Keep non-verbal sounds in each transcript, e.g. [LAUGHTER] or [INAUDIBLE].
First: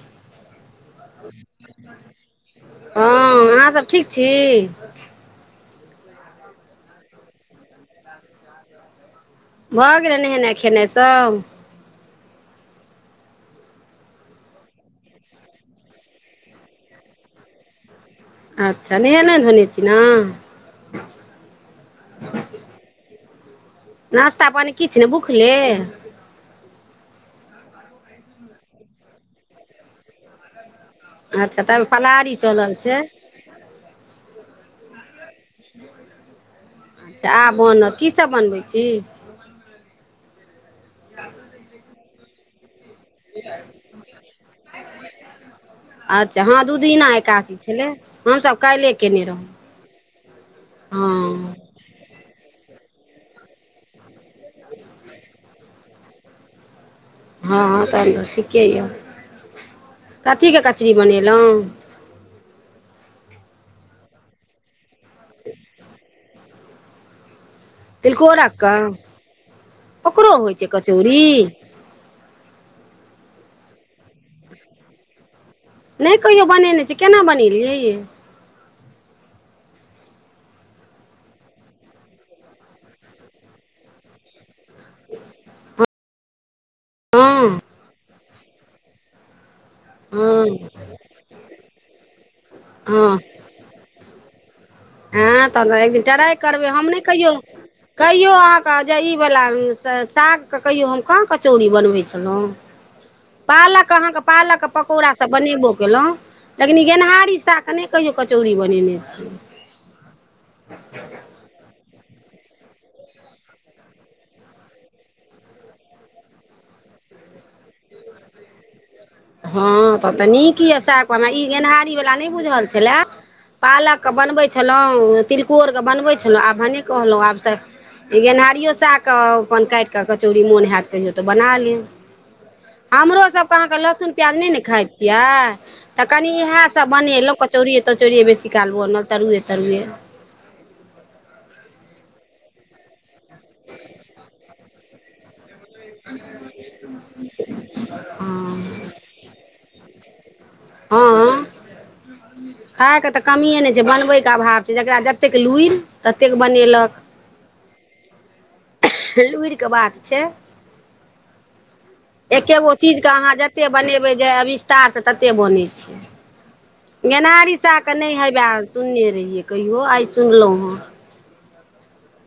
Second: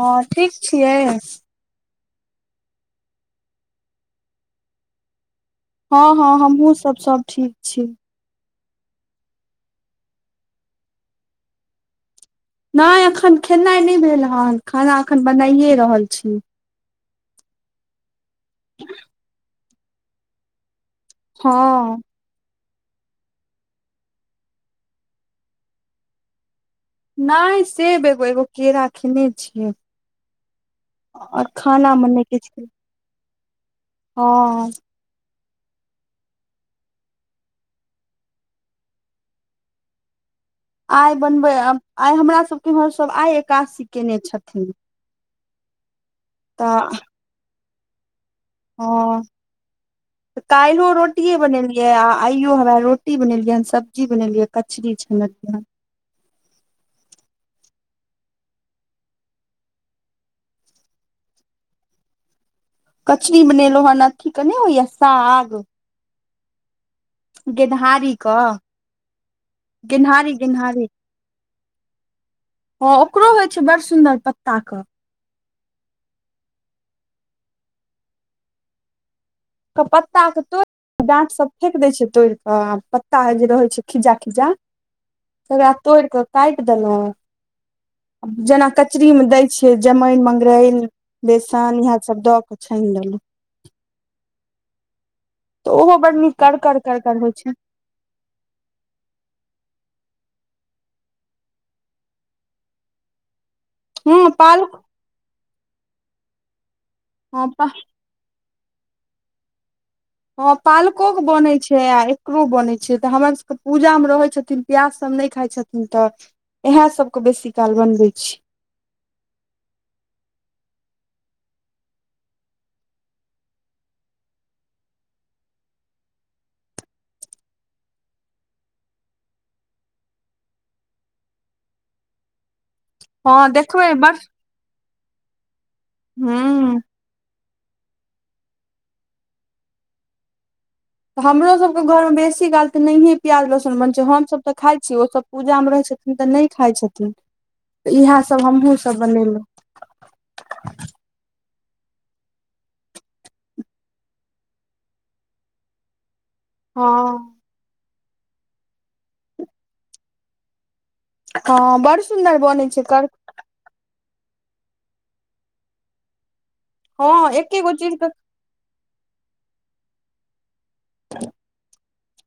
हँ ठीक छियै [INAUDIBLE] हँ अहाँ सब ठीक छी हँ हँ हमहुँ सब सब ठीक छी भऽ गेलै नहेनाइ खेनाइ सब नै एखन खेनाइ नहि भेल हन खाना एखन बनाइए रहल छी अच्छ नेहेने धोने छी न हँ नास्ता पानी किछ नै भूखले नै सेब एगो एगो केरा खेने छियै आओर अच्छ ताबै खाना मे नहि फलाहारी किछु चलल छै [INAUDIBLE] हँ [INAUDIBLE] अच्छ अब बनत की सब बनबै छी आइ बनबे आइ हमरा सबकेँ इम्हर सब आइ एकासी केने छथिन अच्छ हँ दू तऽ दिना एकासी छलै हमसभ काल्हिए हँ कयने रहौँ [INAUDIBLE] काइलो रोटीये हँ बनैलि यै आ आइयो हमरा रोटी बनेलियै हन सब्जी बनेलियै कचड़री छनलियै हन हँ हँ तहन तऽ ठीके यऽ [INAUDIBLE] कथी कऽ कचरी बनैलै कचरी बनेलो हऽ अथी कऽ नै होइए साग गेनहारीे कऽ तिलकोरकके [INAUDIBLE] गेनहारी ओकरो होइ छै गेनहारी कचौड़ी हँ ओकरो होइ छै बड़ सुन्दर पत्ता कऽ नै कहियो बनेने छी केना बनेलियै ये कऽ पत्ता कऽ तोइर डाँट सभ फेक दै छियै तोड़ि कऽ आ पत्ता जे रहैत छै खिज्जा खिज्जा तकरा तोइड़ कऽ कैट देलहुँ हँ [INAUDIBLE] जेना कचरी म दै छियै जमाइन हँ मंगरैइल बेसन इहेए सब दऽ कऽ छैन हँ लेलौ ऐ तब तऽ एक ओहो दिन बड़ नीक टराइ करबै करकर हम नहि करकर होइ कहियौ छै कहियो अहाँ केँ जे ई वला साग कऽ कहियो हम कहाँ कचौड़ी बनबै छलहुँ पालक अहाँकेँ पालक पकौड़ा सभ बनेबो केलौ लेकिन गेनहारी हँ साग नहि कहियो कचौड़ी बनेने छियै ह पालको के बनै छै आ इहो बनै छै तऽ हमर सभके पूजामे रहै छथिन प्याज सभ नहि खाइ छथिन तऽ इएहे सभ के बेसी काल बनबै छी हँ तऽ नीक यए साग वला ई गेनहारी वला नै बुझल छलए पालके बनबै छलहुँ तिलकोरके बनबै छलहुँ आब भने कहलहुँ आब तऽ इ गेनहारियो साग कऽ अपन काटि क कचौड़ी मोन होयत कहियो तऽ बना ली हमरो हँ सभके अहाँकेँ देखबै लहसुन बड़ प्याज नै ने खाइ छियै तऽ कनी इएह हूँ सभ बनेलहु कचौड़िये तचौरिेये बेसी काल बनल तरुए तरुए। हमरो सभके घरमे बेसी काल त नहियए प्याज लहसुन बन छै हमसभ तऽ खाइ छी ओसब पूजामे रहै छथिन तऽ नहि खाइ छथिन त इएह सभ हमहुँ हँ सभ बनेलहुँं हा खायके तऽ कमिए नहि छै बनबैके अभाव छै जकरा जतेक लुइड़ि ततेक बनेलक। हँ लूएल के बात छै हँ बड़ सुन्दर बनैत छै कर। ते बनेबै जे अविस्तार से तते बनै छै। हँ गेनहारी एके गो सागके चीज के नहि हेवए सुनने रहियै कहियो आइ सुनलहुँ हे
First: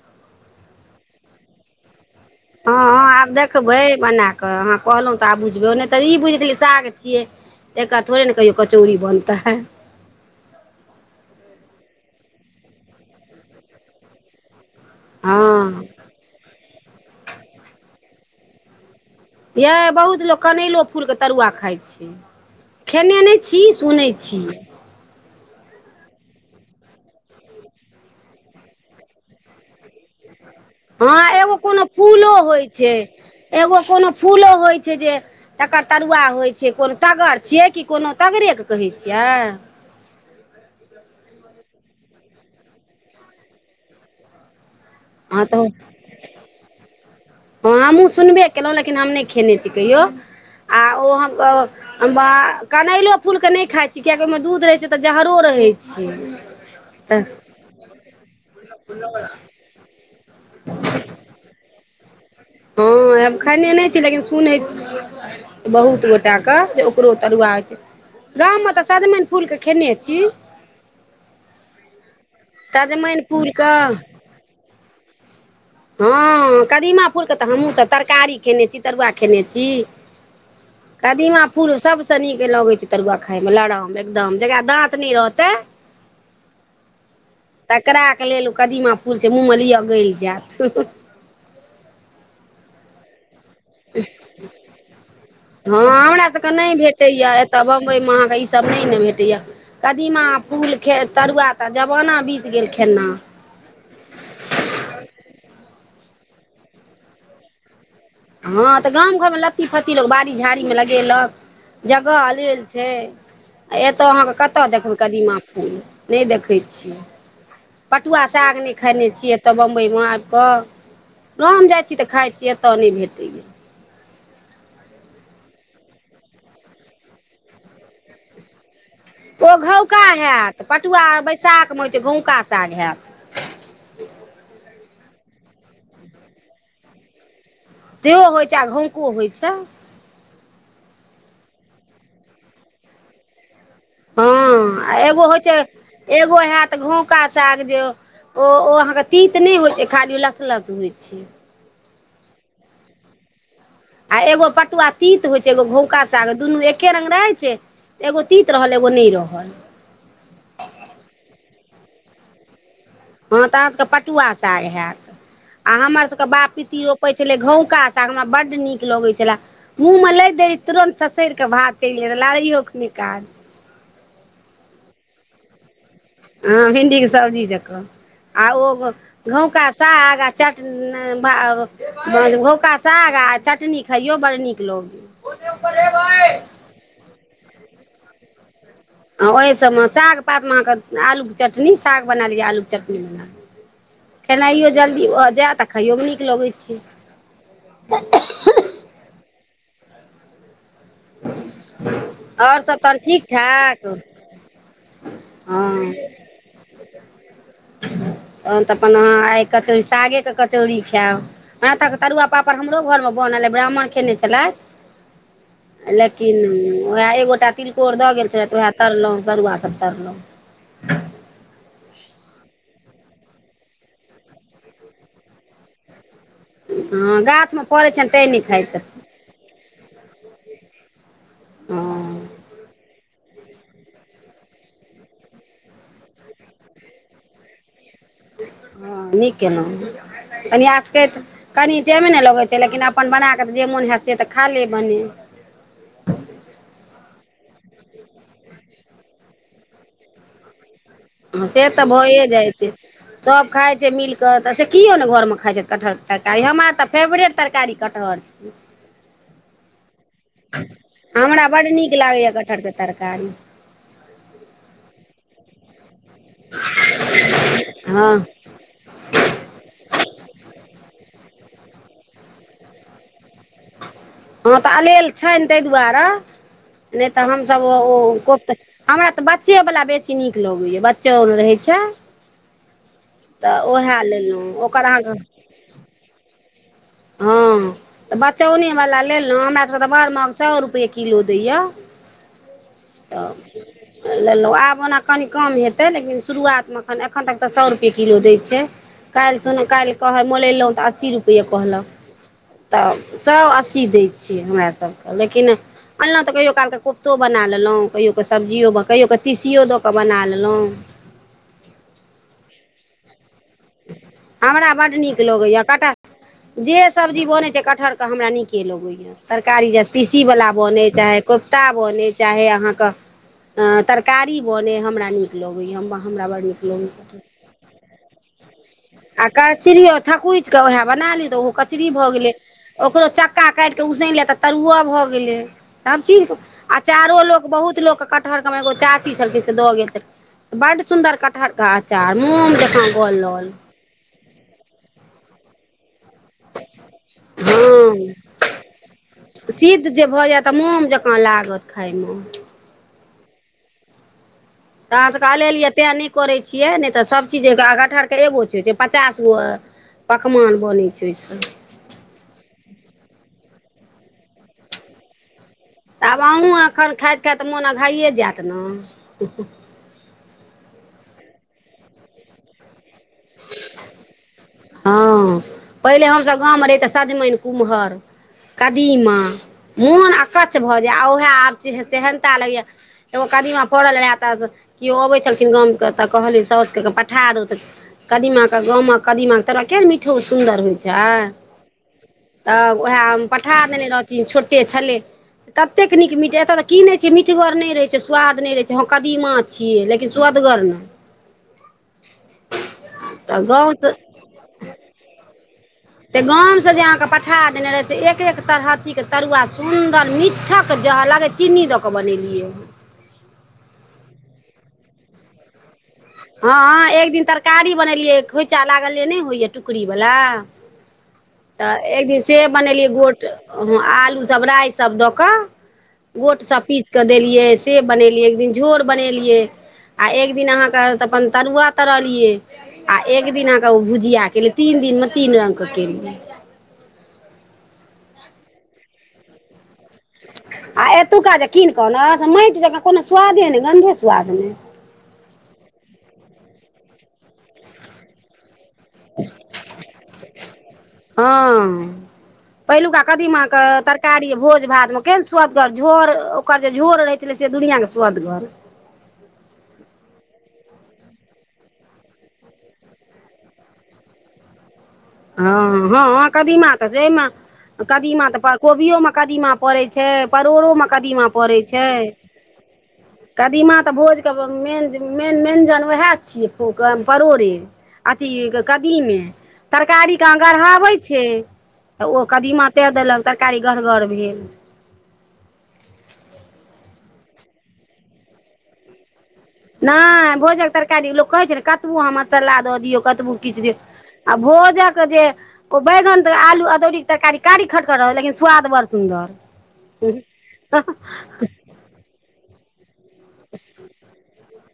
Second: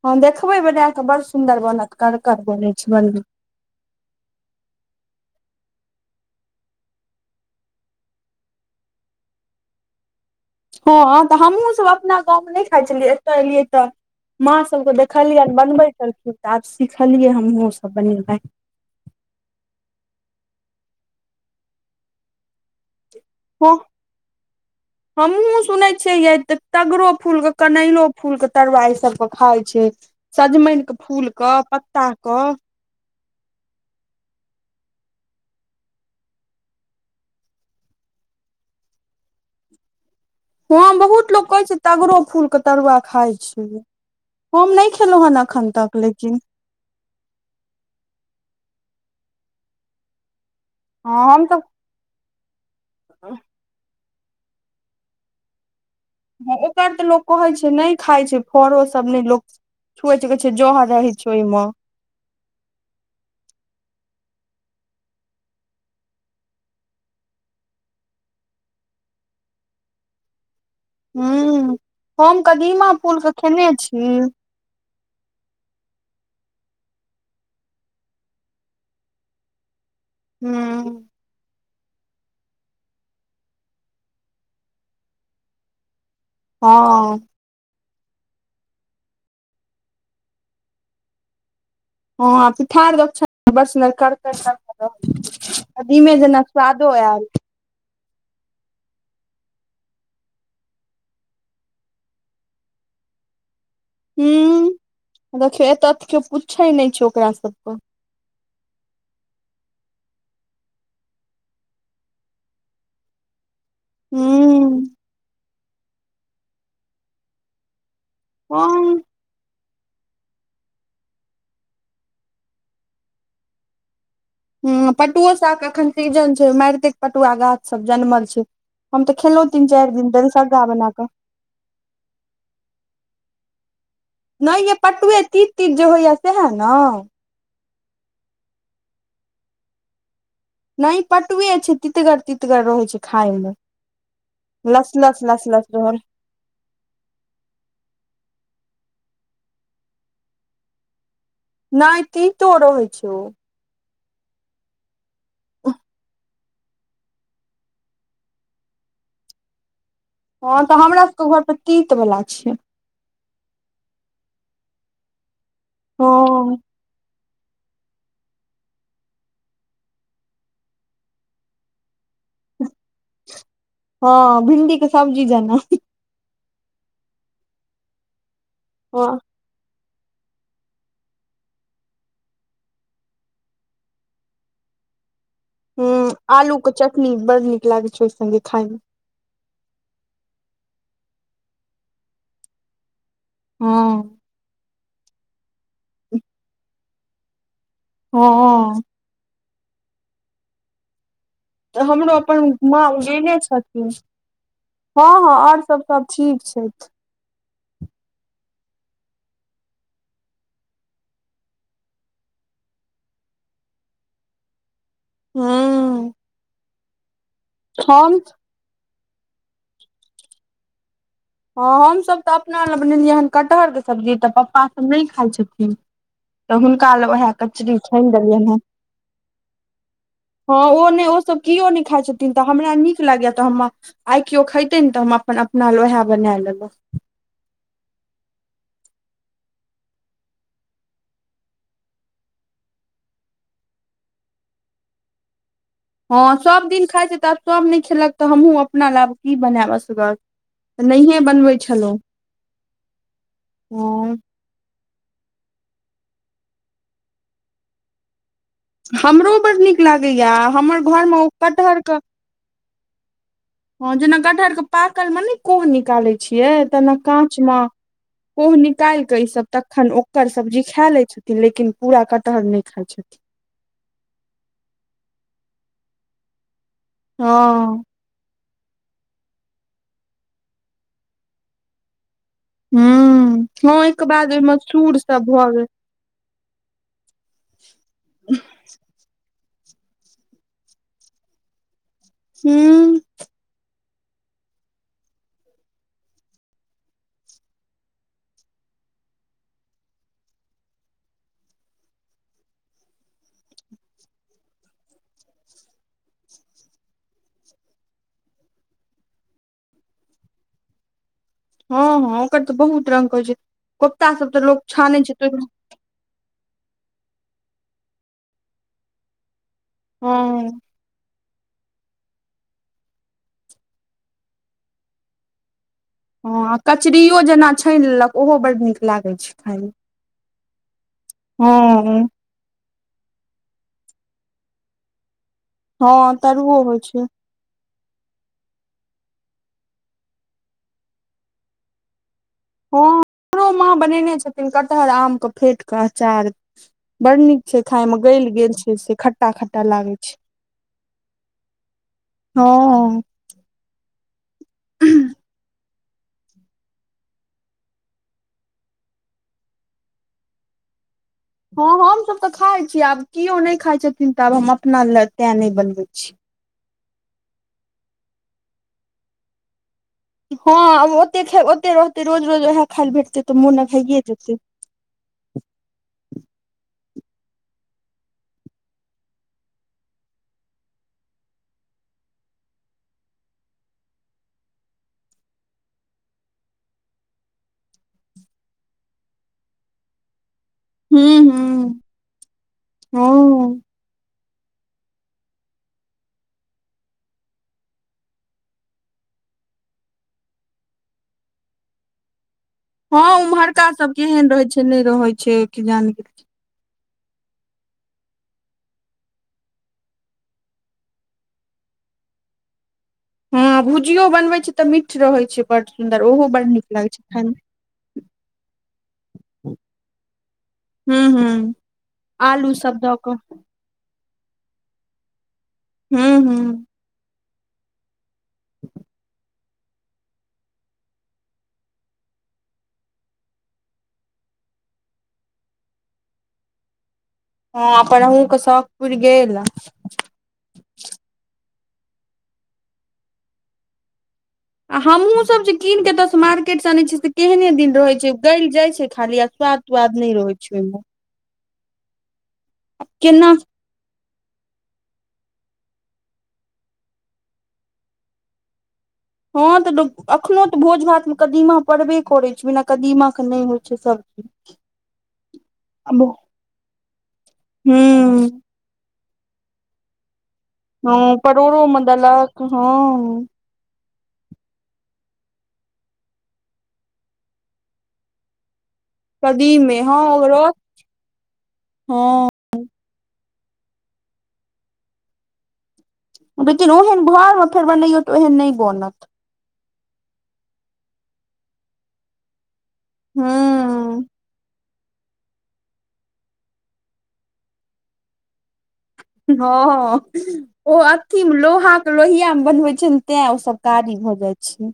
हँ देखबै बनाक बड़ सुन्दर बनत [UNINTELLIGIBLE] ह ह बनबै आब देख दखबै बना कऽ अहाँ कहलहुँ त आब बुझलौ नै तऽ ई बुइझ गेलियै साग छियै एक्का थोड़े ने कहियो कचौड़ी बनतै ह हँ तऽ हमहूँ सभ अपना गाव मे नै खाइ छलियै एतऽ एलियै तऽ माँ सभके देख खलयन हँ बनबै छलखिन त आब सीखलयै हमहूॅं सभ बनेनाय यै बहुत लोक कनैलो फूल के तरुआ खाय छै। खेने नै छी सुनै छी। हमहूँ सुनै छियै य तऽ तगरो फूलके कनैलो फूलके तरुआ ई सभके खाइ छै सजमैनके हँ फूल कऽ एगो कोनो पत्ता फूलो क होइ एगो कोनो फूलो होइ छै जे तकर तरुआ होइ छै कोन तगर छियै कि कोनो तगरेके कहै छियै। हँ बहुत लोक कहै छै तगरो फूल के तरुआ खाय छै हम ने खेलौ हन हँ तऽ एखन तक लेकिन हँ हमहूँ सुनबे केलूॅं लेकिन हम नै खेने छी कहियो ओ हम हँ ओ तऽ कनैलो फूल के नै खाइ छी कियाकि ओयमे दूध रहै छै तऽ जहरो रहै छै हॅं ओकर त तऽ लोक कहै छै नै खाय छै फरो सभ ने लोक छुए छै कहै छै जहर रहै छै ओयमे हँ हम खयने नै छी लेकिन सुनै छी। बहुत गोटा के जे ओकरो तरुआ होय छै। गाममे त सजमैन फूल के खेने छी हू हम कदीमा फूल सजमनि के खेने फूलके छी ह कदीमा फूलके तऽ हमहूँसभ तरकारी खेने छी तरुआ खेने छी हू कदीमा फूल सभसँ नीक लगै छै तरुआ खाय मे लरम एकदम जकरा दाँत नै रहतै [INAUDIBLE] हँ। तकरा क लेल ओ कदीमा फूल छै मूॅंह मे लिआ गइल जायत हँ आ पीठार दोके छै बड़ सुनर करकर तरूआ रहै छै कदीमे जेना स्वादो आयल। त बम्बई मे अहाँकेँ ई सभ नै न भेटैया कदीमा फूलखे तरुआ त जमाना बीत गेल खेना उ देखियौ एत तऽ केओ पूछे नै छै ओकरा सभके ह तऽ गाम घरमे लत्ती फत्ती लोक बाड़ी झाड़ी मे लगेलक जगह अलेल छै आ एतय अहाँकेँ कतय हूं देखबै कदीमा फूल नै देखै छियै पटुआ साग नै हँ खने छियै। त बम्बइमे आयब कऽ गाम जाइ छी तऽ खाइ छी एतऽ नै भेटैया हूँ पटुओ सागके एखन सीजन छै मारिते के पटुआ गाछ सभ जनमल छै हम तऽ खेलौ तीन चाइर दिन दैल सग्गा बनाकऽ साग से होइ छै तऽ गहुँका साग हैत नै यै पटुए तीन तीन जगह या सएह न सेहो होइ छै आ घौको होइ छै। नै पटुए छै तितगर तितगर रहै छै खाय मे हँ लस आ लस एगो होइ लस छै लस रहल एगो हयत घौका साग जे ओ ओ अहाँकेँ तीत नै होइ छै खाली लस्स लस्स होइ छै नै तीतो रहै छै ओ। आ एगो पटुआ तीत होइ छै एगो घौका साग दुन्नू एके रंग रहै छै। एगो तीत रहल एगो नै रहल। हँ तऽ हमरा सभके घर पर तीत वला छै हँ तऽ अहाँ सभके पटुआ चाय हयत आ हमर हँ सभके बाप पिती रोप पै छलै घौका साग हमरा बड्ड नीक लगैत छले मुँह मे लागि देली तुरन्त ससै कऽ भाव चलि जाय रह लड़ाइयओ निकाज ह भिणडी के सब्जी जेना ह भिडी के सब्जी जक आ ओ हँ गका साग आ चटनी भका साग आ चटनी खइयो बड़ नीक लोग। हू आलू के चटनी बड़ नीक लागे छै ओहि संगगे खाय मे ओहि सभमे साग पातमे अहाँकेँ आलूके चटनी साग बना लिअ आलूके चटनी हँ खेनाइयो जल्दी भऽ जाय तऽ खायोमे नीक लगैत छै। हा तऽ हमरो अपन आओर सभ माँ तहन ठीक उहे ठाक छथिन। हँ हँ आओर सभ सभ ठीक छथि तहन तऽ अपन अहाँ आइ कचौड़ सागेके कचौड़ी खायब। मराथाके तरुआ पापड़ हमरो घरमे बनल अइ ब्राह्मण कयने छलथि। ह लेकिन उएह ए गोटा तिलकोर दऽ हम गेल छलथि तऽ उएह तरलहुँ सरुआ सभ तरलहुँ ह हमसभ तऽ अपना लग बनेलियै हन कटहरके सब्जी तऽ पप्पा नहि खाइत छथिन तऽ हुनका लए हँ उएह गाछमे कचरी फड़ै छनि छानि तैँ नहि देलियनि हैं खाइ छथिन हँ ओ नहि ओसभ केओ नहि खाइ छथिन हँ तऽ हमरा नीक लागय त हमरा। आइ केओ खेते ने त हम अपन अपना लहे बना लेलहु ह नीक केलहुँ कन्यास करैत कनि टाइमे नहि लगैत छै लेकिन अपन बना कऽ तऽ जे मोन होयत से त खा ले बने हँ सभ दिन खाइ छै तऽ आब सभ नहि खेलक तऽ हमहूँ अपना लब की बनायबसगर। से तऽ भए जाइ छै सभ खाय छै मिल हँ कऽ त से किओ नहि घरमे खाइत छथिटहर तरकारी हमरा तऽ फेवरेट तरकारी कटहर छी हमरो बड़ नीक लागैए हमर घरमे ओ कटहरके कठर तरकारी। हैं जेना कटहर के पाकल मे ने कोह निकाले छै छिय त काँच हँ मे निकाल केऽ ई सभ तखन ओकर सब्जी खा ले छथिन लेकिन पूरा कटहर नहि खाय छथिन हँ तऽ अलेल छनि ताहि दुआरे नहि तऽ हमसभ हँ त हमरा तऽ बच्चे वाला बेसी नीक लगैया बच्चो आर रहैत छै हूँ तऽ हँ उएह ओहिके बाद लेलहुँ ओहिमे ओकर सूर अहाँकेँ सब भऽ गेल ह त बचौनेवला लेलहुँ हमरासके तऽ बड़ महग सए रुपैए किलो दैए हू। त। लेलहुँ आब ओना कनि कम हेतै लेकिन शुरुआतमे एखन तक तऽ सए रुपए किलो दै छै। काल्हि सुन काल्हि कहइ मोलेललहुँ तऽ अस्सी रुपैए कहलक। तऽ सभ अस्सी दै छियै हमरासभके लेकिन। अनलहुँ तऽ कहिो कालके कुप्तो बना लेलहुँ कहियो कऽ सब्जियो कहियो क तीसियो दऽ कऽ बना लेलहुँ हँ हँ ओकर तऽ बहुत रंग के हो छै कफ्ता सभ तऽ लोक छानै छै त काटा। जे सब्जी बनै छै कटहरके हमरा नीके लगैएा तरकारी जे पीसी वला हँ बनै चाहे। कोफ्ता बने चाहे अहाँकेँ तरकारी बने हमरा नीक लगेया हम हमरा बड़ हँ नीक लगैए कचरो जेना छानि लेलक ओहो बड्ड नीक लागैत छै खायमे थकुच के वह बना ली तऽ ओहो कचरी हँ भऽ गेले ओकरो चक्का काटि कऽ सन ले त तरुआ भऽ गेलै सभ हँ चीज तरुओ होइ छै आचारो लोक बहुत लोक क कटहर के मे एगो चाची छलखिन से द गेल छल बड सुंन्दर कटहर के आचार मुम हँ हमरो माँ बनेने छथिन कटहर आमके फेटि कऽ अचार ह। बड़ नीक छै खाय मे गल गेल छै से खट्टा खट्टा लागै छै। खाइ मे ह तऽ अहाँ। सभके अलेलियै तै नहि करैत छियै नहि तऽ सभचीजे कटहरके एगो छै पचास गो पकवान बनै छै ओहिसँ। तऽ ह हम सभ तऽ खाय छी आब के नहि खाई छथिन त आब हम अपना ले ते ने तऽ आब अहूँ एखन खाइत खाइत मोन घइए जायत ने। हँ ओ ओते रहतै रोज रोज ओएह खाय लए भेटतै तऽ मोन ने भइए जेतै हँ पहिले हमसभ गावमे रहहि तऽ सजमनि कुम्हर कदीमा मोन अकछै भऽ जाय उएह आब सेहनता लगैए एगो कदीमा पड़ल रहए तऽ केओ अबै छलखिन गाम के तऽ कहलिन सउचुके कऽ पठा द कदीमाके गाम मे कऽ कदीमााके तोरह किक मिठो सुन्दर होइ छै हूँ हूँ तऽ उएह पठा हँ देने रहथिन छोटे छलै। ततेक नीक मिठ एतय तऽ की नहि छियै मिटगर नहि रहैत छै स्वाद नहि रहैत छै हँ कदीमा छै छियै लेकिन सुवदगर ने हँ उम्हरका सबन केहन रहे छै नहि रहे छै कि जान गाम से जे अहाँकेँ पठा देने रहय त एक एक तरहथीक के तरुआ सुंन्दर मीठक जह लग छै चीनी दऽ कऽ बनेलियै ह भुजियो बनबैत छै तऽ मिठ रहैत छै बड़ सुन्दर ओहो बड़ नीक लागै हँ छै एक खाय दिन मे तरकारी बनेलियै खोइचा लागल जे नहि होइया टुकड़ी वाला हूँ हूँ त एक दिन से आलू सब बनेलियै दऽ कऽ गोट आलू सभ राइ सभ दऽ कऽ हूँ गोट सभ हूँ पीस के देलियै से बनेलियै एक दिन झोर बनेलियै आ एक दिन अहाँकेँ तऽ अपन तरुआ तरलियै। आ एक दिन अहाँकेँ ओ भुजिया केलियै तीन दिनमे तीन रंग के केलियै हँ अपन अहूँ के शखपुर गेल आ एतुका जे कीन कऽ ने माटि जकाँ कोनो स्वादे नहि गन्धे स्वाद नहि आ हमहूँ सभ जे कीन के एतस मार्केट से अने छियै से केहने दिन रहे छै गल जाय छै खाली आ स्वाद त्वाद नहि रहै छै ओहि मे ह पहिलु का केना कदीमा क तार कारी भोज भात मे केन सुवादगर झोर ओकर जे झोर रहैत छलै से दुनिया के सुवागर हँ तऽ अखनो तऽ भोज भातमे कदीमा पड़बे करैत छै बिना कदीमाक के नहि होइ छै सभ हँ हँ कदीमा तऽ छै कदीमा तऽ कोबिमे कदीमा पड़ै छै परोड़ोमे हँ कदीमा पड़ै परोड़ो मे छै देलक हँ कदीमा तऽ भोजके मेन मेन मेयञ्जन ओएह छियैू परोड़े अथी कदीमे। कदीमे हँ तरकारी ओकरो गढ़हाबै छै तऽ ओ हँ कदीमा त देलक तरकारी गढ़गढ़ भेल लेकिन ओहन घर मे फेर बनइयौ तऽ ओहन नहि बनत। नहि भोजक तरकारी लोक कहै छै ने कतबो अहाँ मसाला द दियौ कतबू किछु दियौ हूँ आ भोजक के जे को बैगन आलू अदौड़ी के तरकारी कारी खटक रहल लेकिन स्वाद बड़स ह ओ अथि लोहा लोहिया मे बनबे छै ने तै ओ सभ कारी भऽ जाइ छै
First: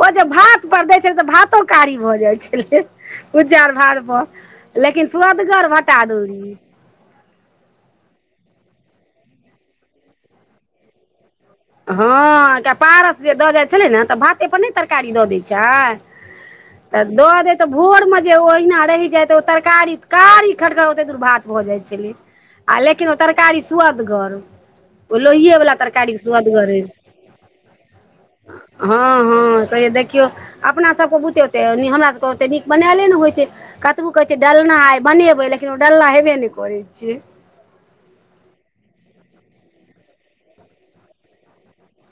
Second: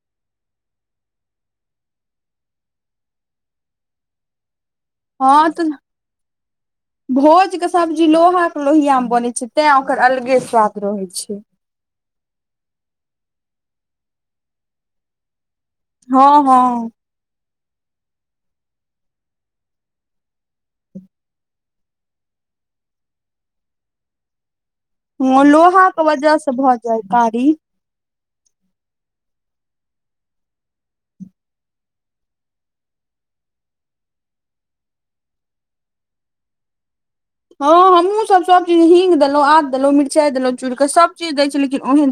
ओ जे भात पर दै छल तऽ भातो कारी भ जाइ छलै उ चार भात पर लेकिन हँ तऽ सअदगर भटा अदोरि भोज के सब्जी लोहा के लोहिया मे बनै छै तें ओकर अलगे स्वाद रहे छै। ह पारस जे दऽ जाय छले ने तऽ भाते परने तरकारी दै छै छै हँ हँ त दऽ दे तऽ भोर मे जे ओहिना रहि जाइत त ओ तरकारी कारी खटखर ओते दूर भात भ जाइत छलै आ लेकिन ओ तरकारी सुवदगर ओ लोहिए वला तरकारी सुअदगर बहुत रहै जायकारी। हँ हँ कहि देखिय अपना सभके बुते ओ ते हमर सभके ओते नीक बनायले ने होइ छै। कतबो कहैत छैयै डालना आइ बनेबै लेकिन ओ डालना हेबे नहि करैत छियै। हँ हमू सभ सभचीज हीङगग देलहुँ आद देलहुँ मिर्चाइ देलहुँ चूड़ कऽ सभचीज दै छै लेकिन ओहन